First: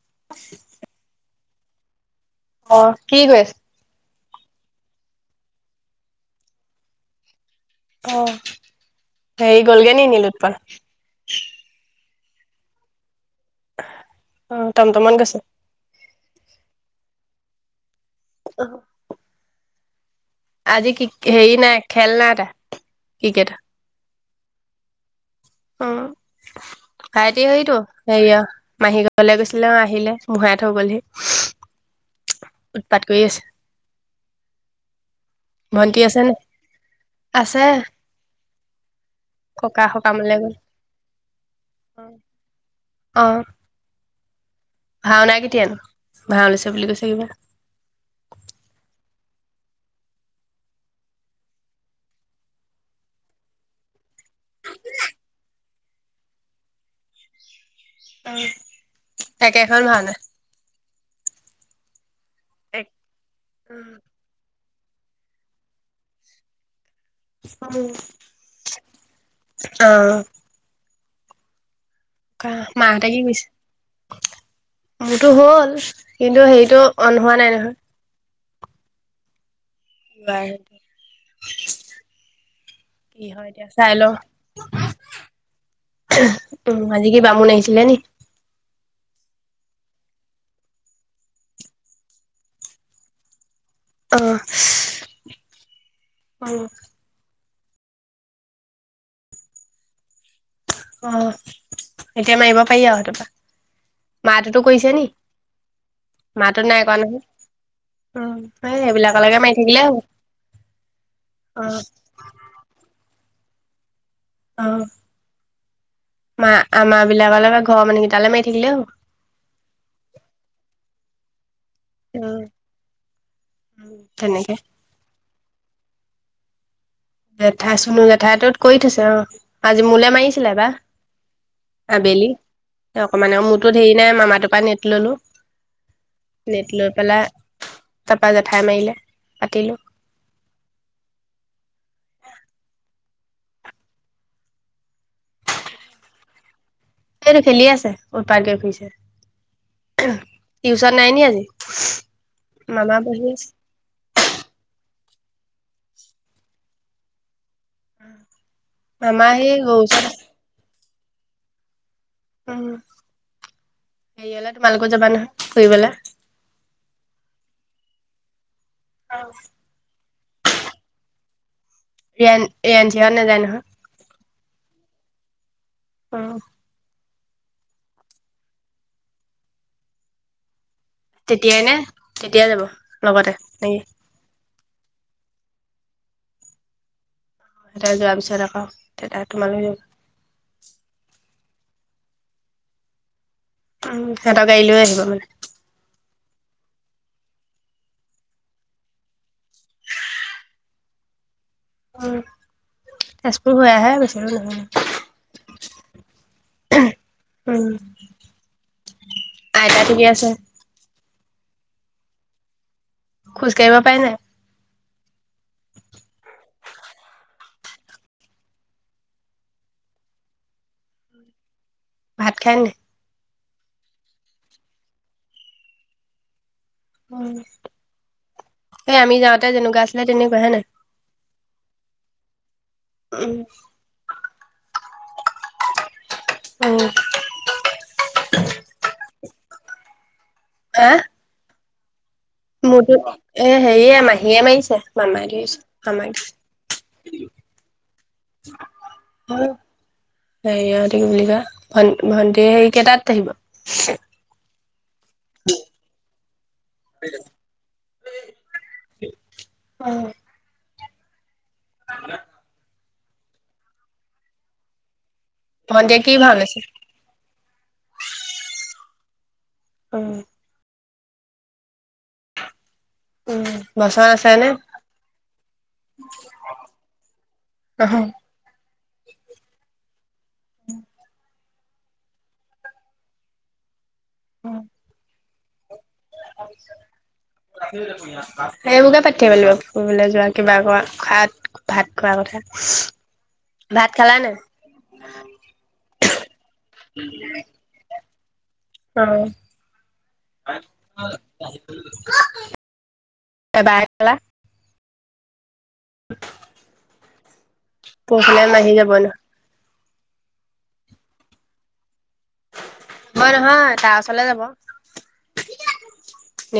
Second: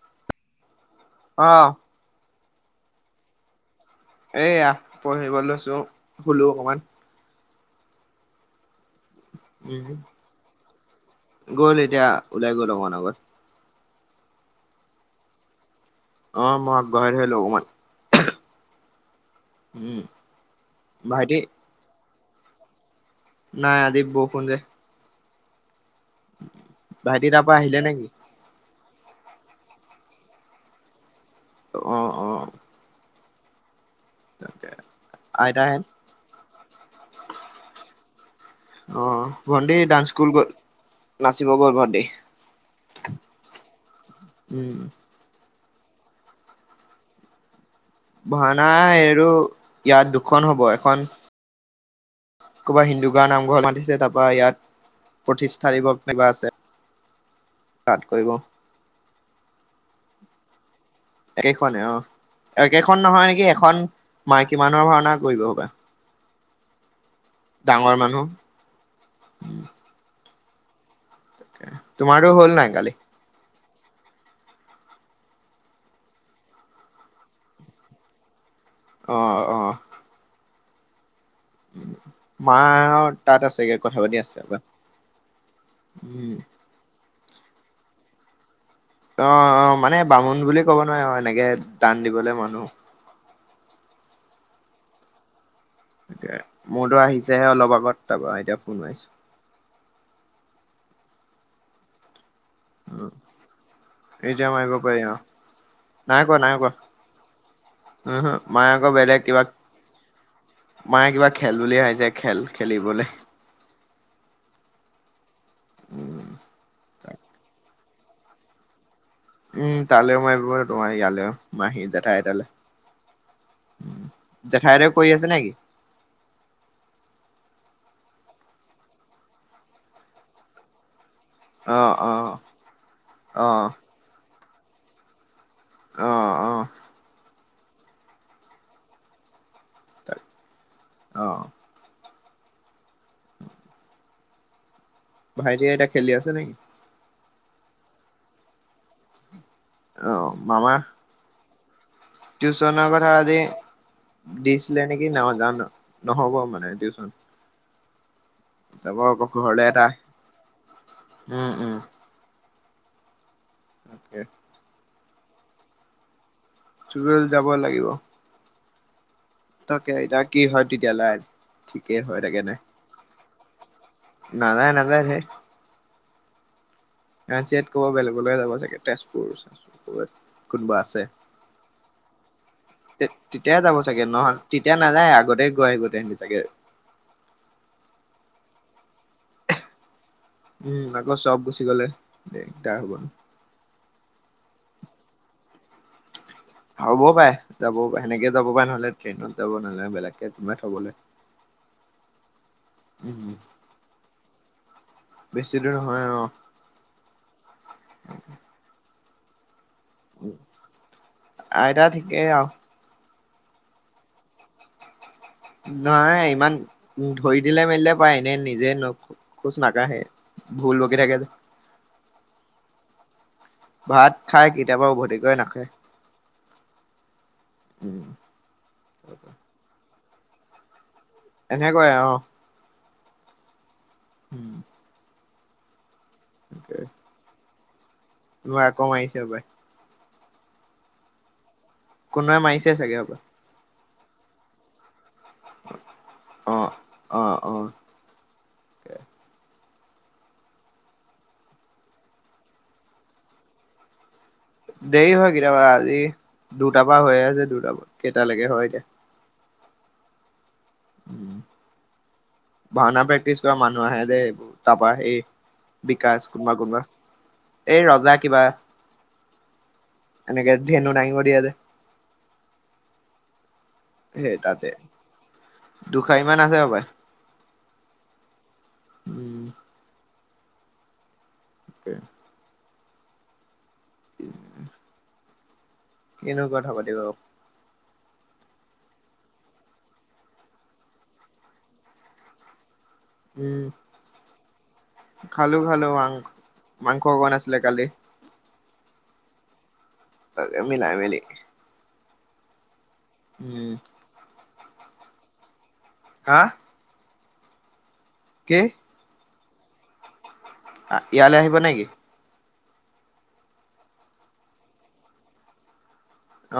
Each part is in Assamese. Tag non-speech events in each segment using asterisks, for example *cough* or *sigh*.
*inaudible* অ'। অ', কি কৰি আছ এইয়া পঢ়িব লৈছো, শুলো অকমান। অ'। হেই উম গ'লগে নি, নিলোৎপল? গ'ল এতিয়া, ওলাই গ'ল অকমান আগত। অ', টমটমত গৈছে। অ', মই আগবঢ়াই থৈ আহিলো অকমান। উম। আজি কিক ভাইটি হেই নাই খেল নাই তাৰ। ক্ৰিকেটৰ নাই আজি ব *unintelligible* যে। অ', তাৰ ভাইটি পৰা সেইতো, আহিলে নেকি হেৰিয়া মাহী *unintelligible* গৈছিলে, অ', আহিলে মোহাই থৈ গ'লহি। অ', অ'। উৎপাত কৰি আছে। তাকে আইতাহেত ভন্টি আছেনে? আছে। অ', ভণ্টী ককা ডান্স স্কুল সকামলে গল? নাচিব গল ভণ্টি, উম। ভাওঁনা কেতিয়ানো, ভাওঁ লৈছে বুলি কৈছে কিবা। ভাওনা এইটো ইয়াত দুখন হ'ব, এখন ক'ৰবাত হিন্দু গাঁৱ নামঘৰত মাতিছে, তাৰপৰা ইয়াত প্ৰতিষ্ঠা দিৱস কিবা আছে। তাত কৰিব। একেখন ভাওঁনা। একে খনে, অ'। একেখন নহয় নেকি, এখন মা কিমানৰ ভাওঁনা কৰিব হ'বা। *inaudible* অ'হ। *inaudible* তোমাৰো হ'ল নাই কালি? মাহঁতে কি কৰিছে মোৰতো হ'ল কিন্তু হেৰিটো অন হোৱা নাই নহয়। অহ অহ। বাৰু। মা হত তাত হয় এতিয়া আছেগে চাই কথা লওঁ পাতি আছে, উম। উম আজি কি বামুণ আহছিলে নি? অহ অহ মানে বামুণ বুলি ক'ব নোৱাৰি আৰু এনেকে দান দিবলৈ মানুহ অহ। এ *unintelligible* মোৰতো আহিছে হে অলপ আগত, তাৰপা এতিয়া ফোন মাৰিছো অহ। উম এতিয়া মাহতোতো মাৰিব কৰিছে পাৰি নি অহ, নাই কোৱা নাই মাহটোত কোৱা, কৰা নহয় উহো, উম মায়ে এই আকৌ বেলেগ সেইবিলাকলৈকে কিবা, মাৰি থাকিলে হ'ব মায়ে কিবা খেল অ বুলি ভাবিছে, খেল খেলিবলে অহ। উম মা আমা বিলাকৰ লগত ঘৰ মানুহ গিতালে মাৰি থাকিলেই হব। উম তালৈও মাৰিব তোমাৰ ইয়ালৈও মাহী উম জেঠাইতালে, উম তেনেকে জেঠাই হতেও কৰি আছে নেকি? জেঠাই চুনো জেঠাই তোত কৰি থৈছে অঁ, আজি মোলে মাৰিছিলে এবাৰ অ অ আবেলি। অকমানে অ মোৰতোত ধেৰি নাই মামাতো পান এট ললো। অ অ নেট লৈ পেলাই তাৰপা জেঠায়ে মাৰিলে, পাতিলো। অঁ। ভাইটি এটিয়া খেলি আছে নে'কি? সেইটো খেলি আছে, উত্পাত কৰি অ ফুৰিছে। মামা টিউচন নাই নি আজি? *inaudible* টিউচনৰ মামা কথা বহি আজি, আছে দিছিলে নি কি, নাজানো, নহ'ব মানে টিউচন। উম। *unintelligible* যাব আকৌ মামা সেই ঘৰলে গৰু এটা ওচৰত আছে। উম উম। উম তাকে হেৰিয়ালে তোমাল- আকৌ যাবা নহয় ফুৰিবলে? তুমিও যাব লাগিব অহ তাকে এতিয়া কি হয় তেতিয়ালে এন এঞ্জিও নাযায় নহয়। নাযায় নাযায় অহ কাঞ্চি ইয়াত ক'বা বেলেগলৈ যাব চাগে তেজপুৰত চেচপুৰ কোনবা আছে তেতিয়াই নে তেতিয়াই যাব তে লগতে তেতিয়াই যাব নেকি? চাগে নহয় তেতিয়া নাযায় আগতে গৈ আহিব তেনেহলে চাগে- তাই যোৱাৰ পিছত আকৌ তেতিয়া তোমালৈও- উম আকৌ চব গুচি গ'লে একটা হ'ব উম সিহঁতৰ গাড়ী লৈ আহিব মানে হ'বও পায় যাব সেনেকে যাব পায় নহ'লে ট্ৰেইনত যাব নহ'লে বেলেগকে কোনোবাই থবলৈ অ, উম তেজপুৰ হৈ আহে বেছি দুৰ নহয় বেছি দূৰ নহয় উম, অহ আইতা ঠিকে আছে? আইতা ঠিকেই অহ খোজ কাঢ়িব পাৰে নাই? নাই ইমান, ধৰি দিলে মেলিলে পায় এনে নিজে ন খোজ নাকাঢ়ে ভুল বকি থাকে যে ভাত খায়নে নাই? ভাত খায় কেতিয়াবা উভতি গৈ নাখায়। উম সে আমি যাওঁতে যেনেকুৱা আছিল তেনেকুৱাহে নে এনেকুৱায় অহ উম উম। তোমাৰ আকৌ মাৰিছে হবপাই এ? কোনোবাই মাৰিছে চাগে হপাই মোৰটোত এ হেৰীয়ে- মাহীয়ে মাৰিছে মামায় ধৰিছে। মামায় অ অ ধৰিছে অ হে ইহঁতে কি বুলি কয় ভন ভন্টিৰ ই কেইটাত আহিব? দেৰি হয় কেতিয়াবা আজি দুটাৰ পৰা হৈয়ে আছে দুটাৰ পৰা কেইটালৈকে হয় এতিয়া অ উম *unintelligible* ভাওনা প্ৰেক্টিচ কৰা মানুহ আহে যে এই তাৰপৰা সেই। ভন্টিয়ে কি বিকাশ ভাও কোনোবা লৈছে? কোনোবা এই ৰজা কিবা এনেকে ধেনু নাই। সদিয়া যে। *unintelligible* সেই নে? তাতে দুষাৰি মান আছে হপায়? উম। *unintelligible* *unintelligible* *inaudible* কিনো কথা পাতিব। সেইবোৰোকে পাতি থাকিব লাগিব ফুৰিবলৈ যোৱা কিবা কৰা খাত ভাত খোৱা কথা। উম ভাত খালা নে? খালো খালো মাং মাংস অকণ আছিলে কালি অ! তাকে মিলাই মিলি *inaudible* *unintelligible* হা! পৰহিলৈ কি মাহী যাব ন ইয়ালৈ আহিব নেকি? মই, নহয় তাৰ ওচৰলে যাব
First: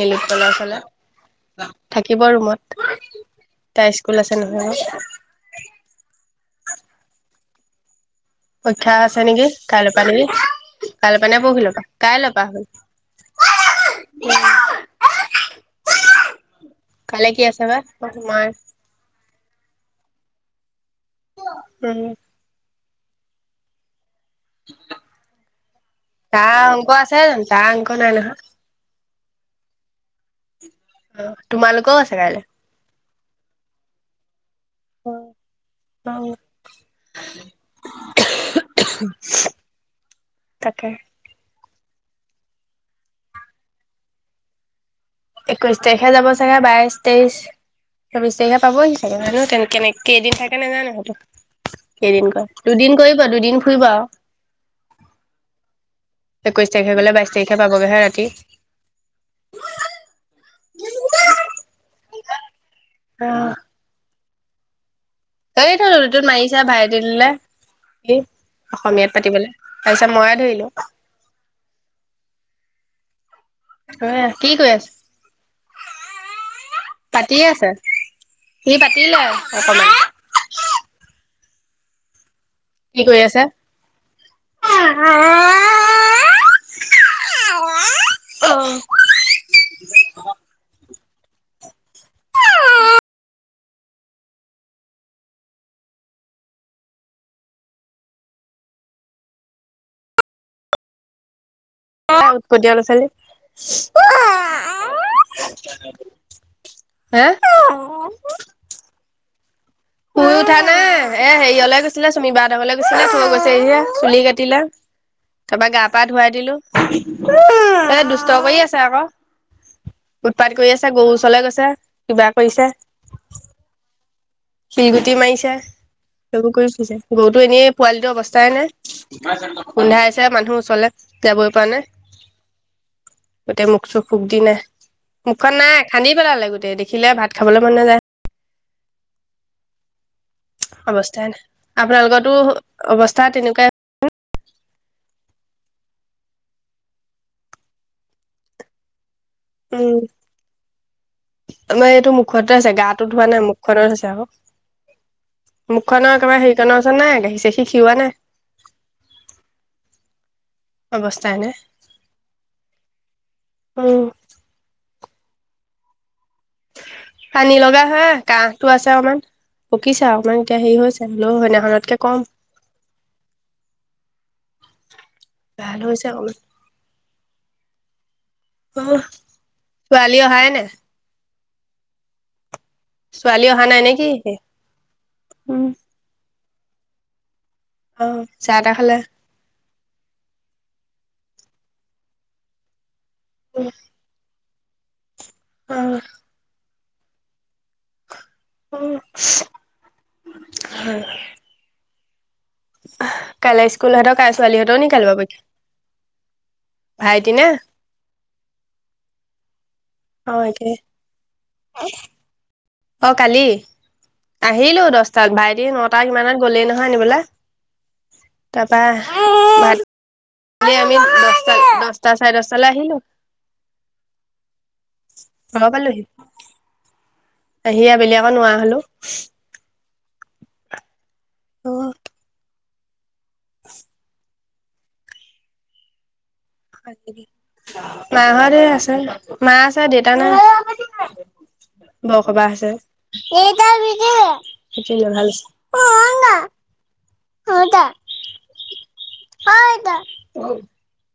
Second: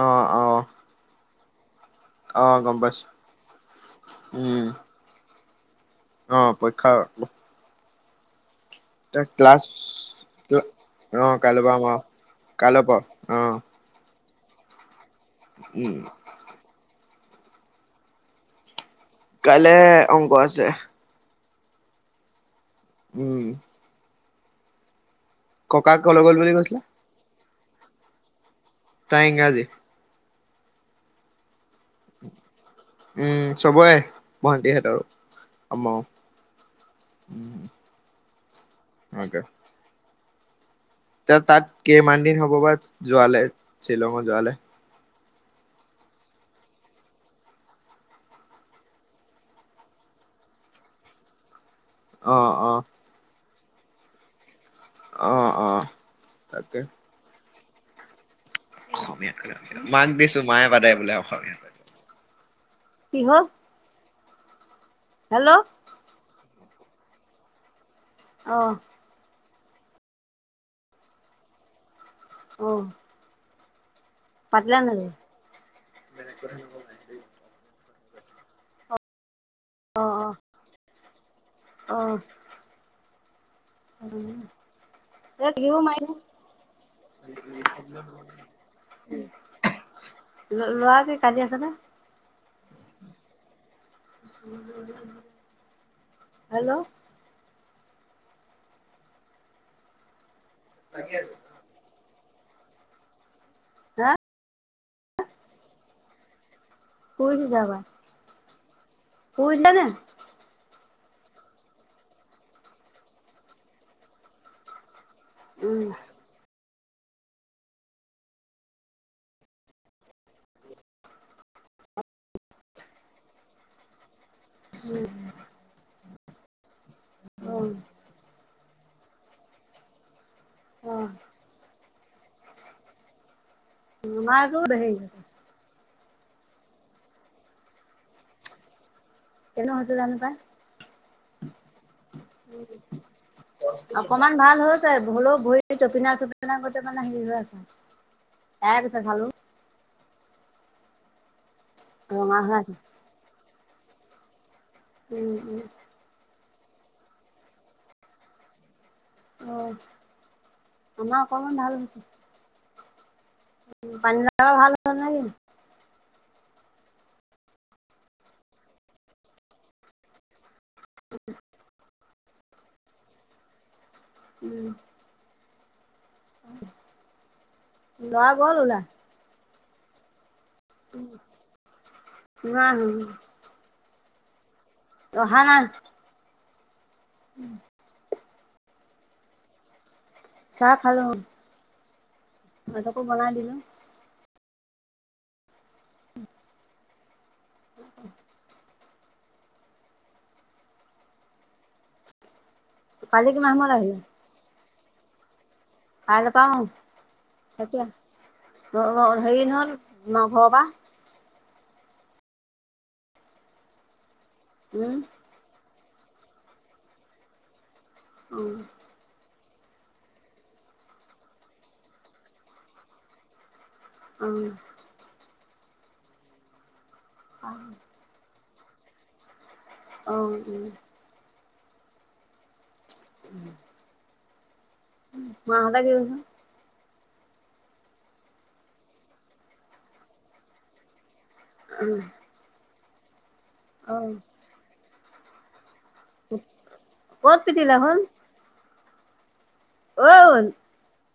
অ অ ওচৰলে, *inaudible* থাকিব অ গম ৰুমত পাইছো তাই স্কুল আছে উম নহয়। অ পৰীক্ষাৰ, পৰীক্ষা আছে নেকি কাইলৈৰ পৰা নেকি কাইলৈৰ অ পৰা নে কাইলৈ পৰহি পৰা আমাৰ কাইলৈ কাইলৈ অ পৰা উম! উম কাইলৈ কি আছে বা তোমাৰ কাইলে অংক আছে। উম! উম! ককাক কলৈ গ'ল বুলি তাৰ কৈছিলে অংক আছে জানো। তাৰ অংক নাই নহয়, তাৰ ইংৰাজী। উম! তোমালোকৰো আছে কাইলৈ, উম চবৰে। ভন্টিহঁতৰো অ আমাৰো উম। *unintelligible* তাকে। ত তাত কেইমান দিন হ'ব বা যোৱালে শ্বিলঙত যোৱালে। একৈশ তাৰিখে যাব চাগে বাইশ তেইশ চৌবিশ তাৰিখে পাবহি চাগে কেনে কেইদিন থাকে নেজানো সেইটো। কেইদিন অ কয় অ দুদিন কৰিব দুদিন। ঘূৰিব। অ অ। একৈশ তাকে তাৰিখে গ'লে বাইছ তাৰিখ। পাবগেহে ৰাতি। *unintelligible* মাক দিছোঁ মায়ে পাতে বোলে অসমীয়াত। কি হ'ল। হেল্ল' এইটোত মাৰিছা ভাই। *unintelligible* অ অসমীয়াত পাতিবলৈ। তাৰ পিছত মইয়ে ধৰিলোঁ। অ। অ কি কৈ পাতিলা আছ নেকি *unintelligible* পাতিয়ে আছে। সি পাতিলে। অকমান। অ অ অ। কি কৰি আছে। *unintelligible* অ ল'ৰাক। কালি আছে নে *inaudible* হেল্ল'। *unintelligible* উৎপটীয়া হা ল'ৰা ছোৱালী। *unintelligible* কোন যাবা। *unintelligible* উঠা নাহ। *inaudible* শুই উঠা নাই এ হেৰিয়লে গৈছিলে চুমিবা হঁতলৈ গৈছিলে থৈ গৈছে চুলি কাটিলে। তাৰ পৰা গা-পা ধুৱাই দিলোঁ। দুষ্ট কৰি আছে আকৌ উৎপাত কৰি আছে গৰু ওচৰলে গৈছে কিবা কৰিছে। *inaudible* শিলগুটি মাৰিছে। সেইবোৰ কৰি ফুৰিছে। গৰুটো অ এনেই পোৱালিটো অৱস্থাই নাই। গোন্ধাই মানুহ ওচৰলে অ যাবই পৰা নাই গোটেই মুখ চুখ ফুক দি মাৰটো নাই হেৰি মুখা নাই খান্দি পেলালে গোটেই দেখিলে ভাত খাবলে মন নাযায়। কেলে হৈছে জানো পাই অৱস্থা নাই আপোনালোকো অৱস্থা তেনেকুৱাই অকমান ভাল হৈ হৈছে, হ'লেও ভৰি টপিনা চপিনা গোটেই মানে হেৰি হৈ আছে। এয়াই গৈছে জালো *unintelligible* উম আমাৰ এইটো ৰঙা হৈ মুখতে আছে। গাটো ধোৱা নাই মোক খৰধৰ হৈছে আক। উম উম মুখৰ একেবাৰে হেই কীৰ্তনৰ ওচৰত নাই। গাখীৰ-চাখীৰ খিৰোৱা নাই। অ তোমাৰ অৱস্থাই নাই অকনমান ভাল, উম পানী লগা ভাল, *unintelligible* পানী লগা হে কাহটো আছে অকমান পকিছে অকনমান। এতিয়া হেৰি হৈছে হ'লেও সেইদিনাখনতকে কম। উম, *unintelligible* ল'ৰা গ'ল উলাই, অ ছোৱালী অহাই নাই। উম, ছোৱালী অহা নাই নেকি। *unintelligible* অহা নাই। উম *inaudible* অ চাহ তাহ খালে। চাহ খালো। টো বনাই দিলো। অহ। *inaudible* অহ হয়। কালি কিমান কাইলে সময়ত স্কুল হেতক কাই ছোৱালীহত দ নি কালি পা পৰীক্ষা কাইলপা অ। ভাইটি নে কেতিয়া? ল ল ধেই নহন নভবা- আহ *unintelligible* অ- কালি। আহিলো উম দহটাত বাইদিন ন *unintelligible* তাক ইমানত গ'লেই নহয় আনিবলৈ। উম তাৰপা- আমি দটা দশটা চাৰে দশটা লৈ আহিলো। অ। ঘৰ পালোহি। অ' সি আ বেলোকো নোৱা হেল্ল'। অ' উম। *unintelligible* *inaudible* *unintelligible* মাহতে আছে মা আছে দেউতা নাই। উম বৰসবাহ আছে। *unintelligible* অ'। সেইটোৱে *unintelligible* ভাল। ক'ত পিতিলে সোন। *unintelligible*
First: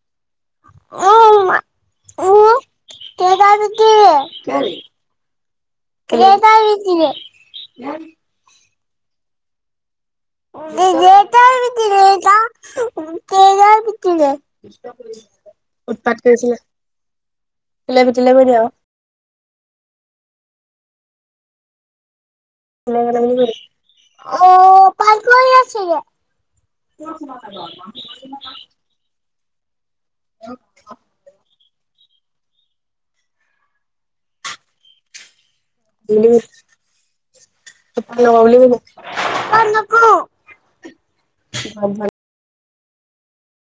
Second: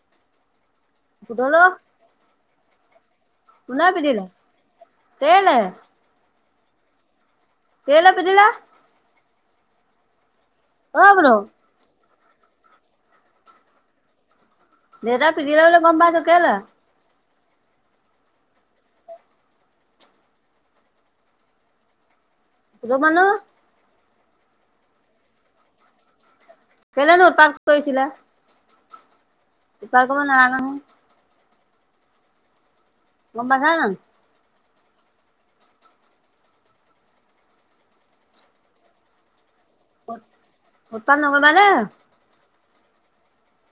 *unintelligible* দেতাই কোনে পিটিলে? কেলে পিতিলে *unintelligible* কেলে পিতিলে? অ বোলো *unintelligible* *unintelligible* দেতাই পিতিলে বুলি গম পাইছো, কেলে। *unintelligible* পিটিল ব দিয়ওঁ *unintelligible* *unintelligible* কেলেনো উৎপাত কৰিছিলা *unintelligible* উৎপাত কৰিব নালাগে নহয় গম পাইছা না *unintelligible* উৎপাত নকৰিবা দেই।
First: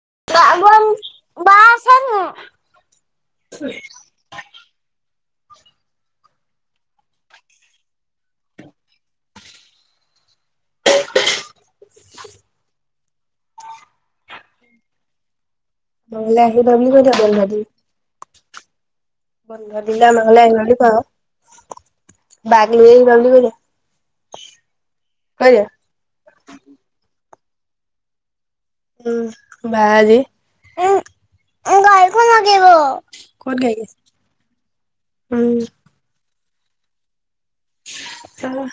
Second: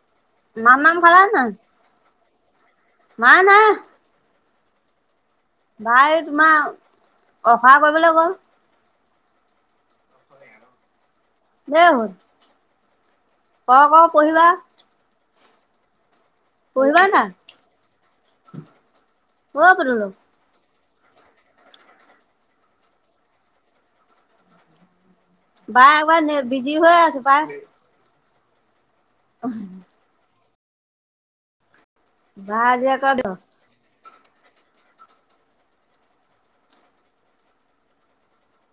*unintelligible* মা নাই। *inaudible* বাই তোমাৰ *unintelligible* কৰিবলৈ গ'ল। দেই হ'ল ক খ পঢ়িবা। ঘৰলে আহিবা বুলি পঢ়িবা কৈ নাই দিয়া। *unintelligible* বন্ধ দিলে পুতুলো নহ'লে আহিবা বুলি কোৱা। বাক লৈ আহিবা বুলি কৈ দিয়া। হয় নাই বা এবাৰ বিজি হৈ আছো। বা উম বা আজি। উম। গাড়ীখন বা লাগিব আজি আকৌ ক'ত গাড়ী আছে। উম। অ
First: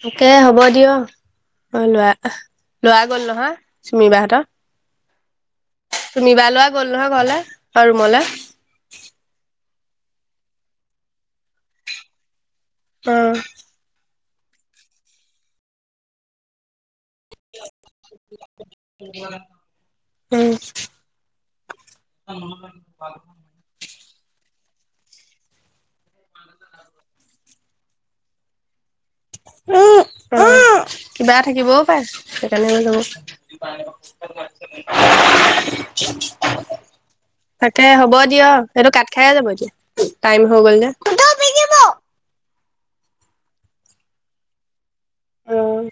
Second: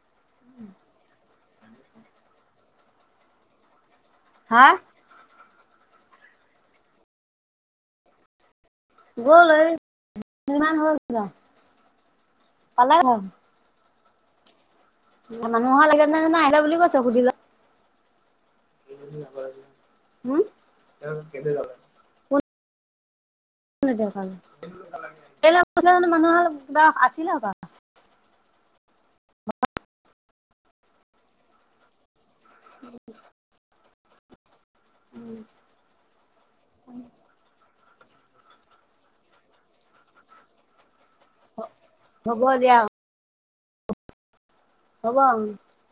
তাকে হ'ব দিয়ক অ লোৱা লোৱা গল নহয়। চুমি বাহঁতৰ। হা চুমি বাৰ লৰা গ'ল নহয় ঘৰলে অ ৰুমলে। কৰলৈ কিমান হ'ল পালে অ হ'ল। মানুহৰ লাগে *unintelligible* আহিলা বুলি কৈছ সুধিল উম। *unintelligible* কেলে গৈছে জানো মানুহ হালৰ কিবা আছিলে *unintelligible* *unintelligible* কিবা থাকিবও পায়। সেইকাৰণে বোলো তাকে হব দিয়ক এইটো কাত খাই যাব এতিয়া টাইম হৈ গল যে। হ'ব দিয়া হব। অ'।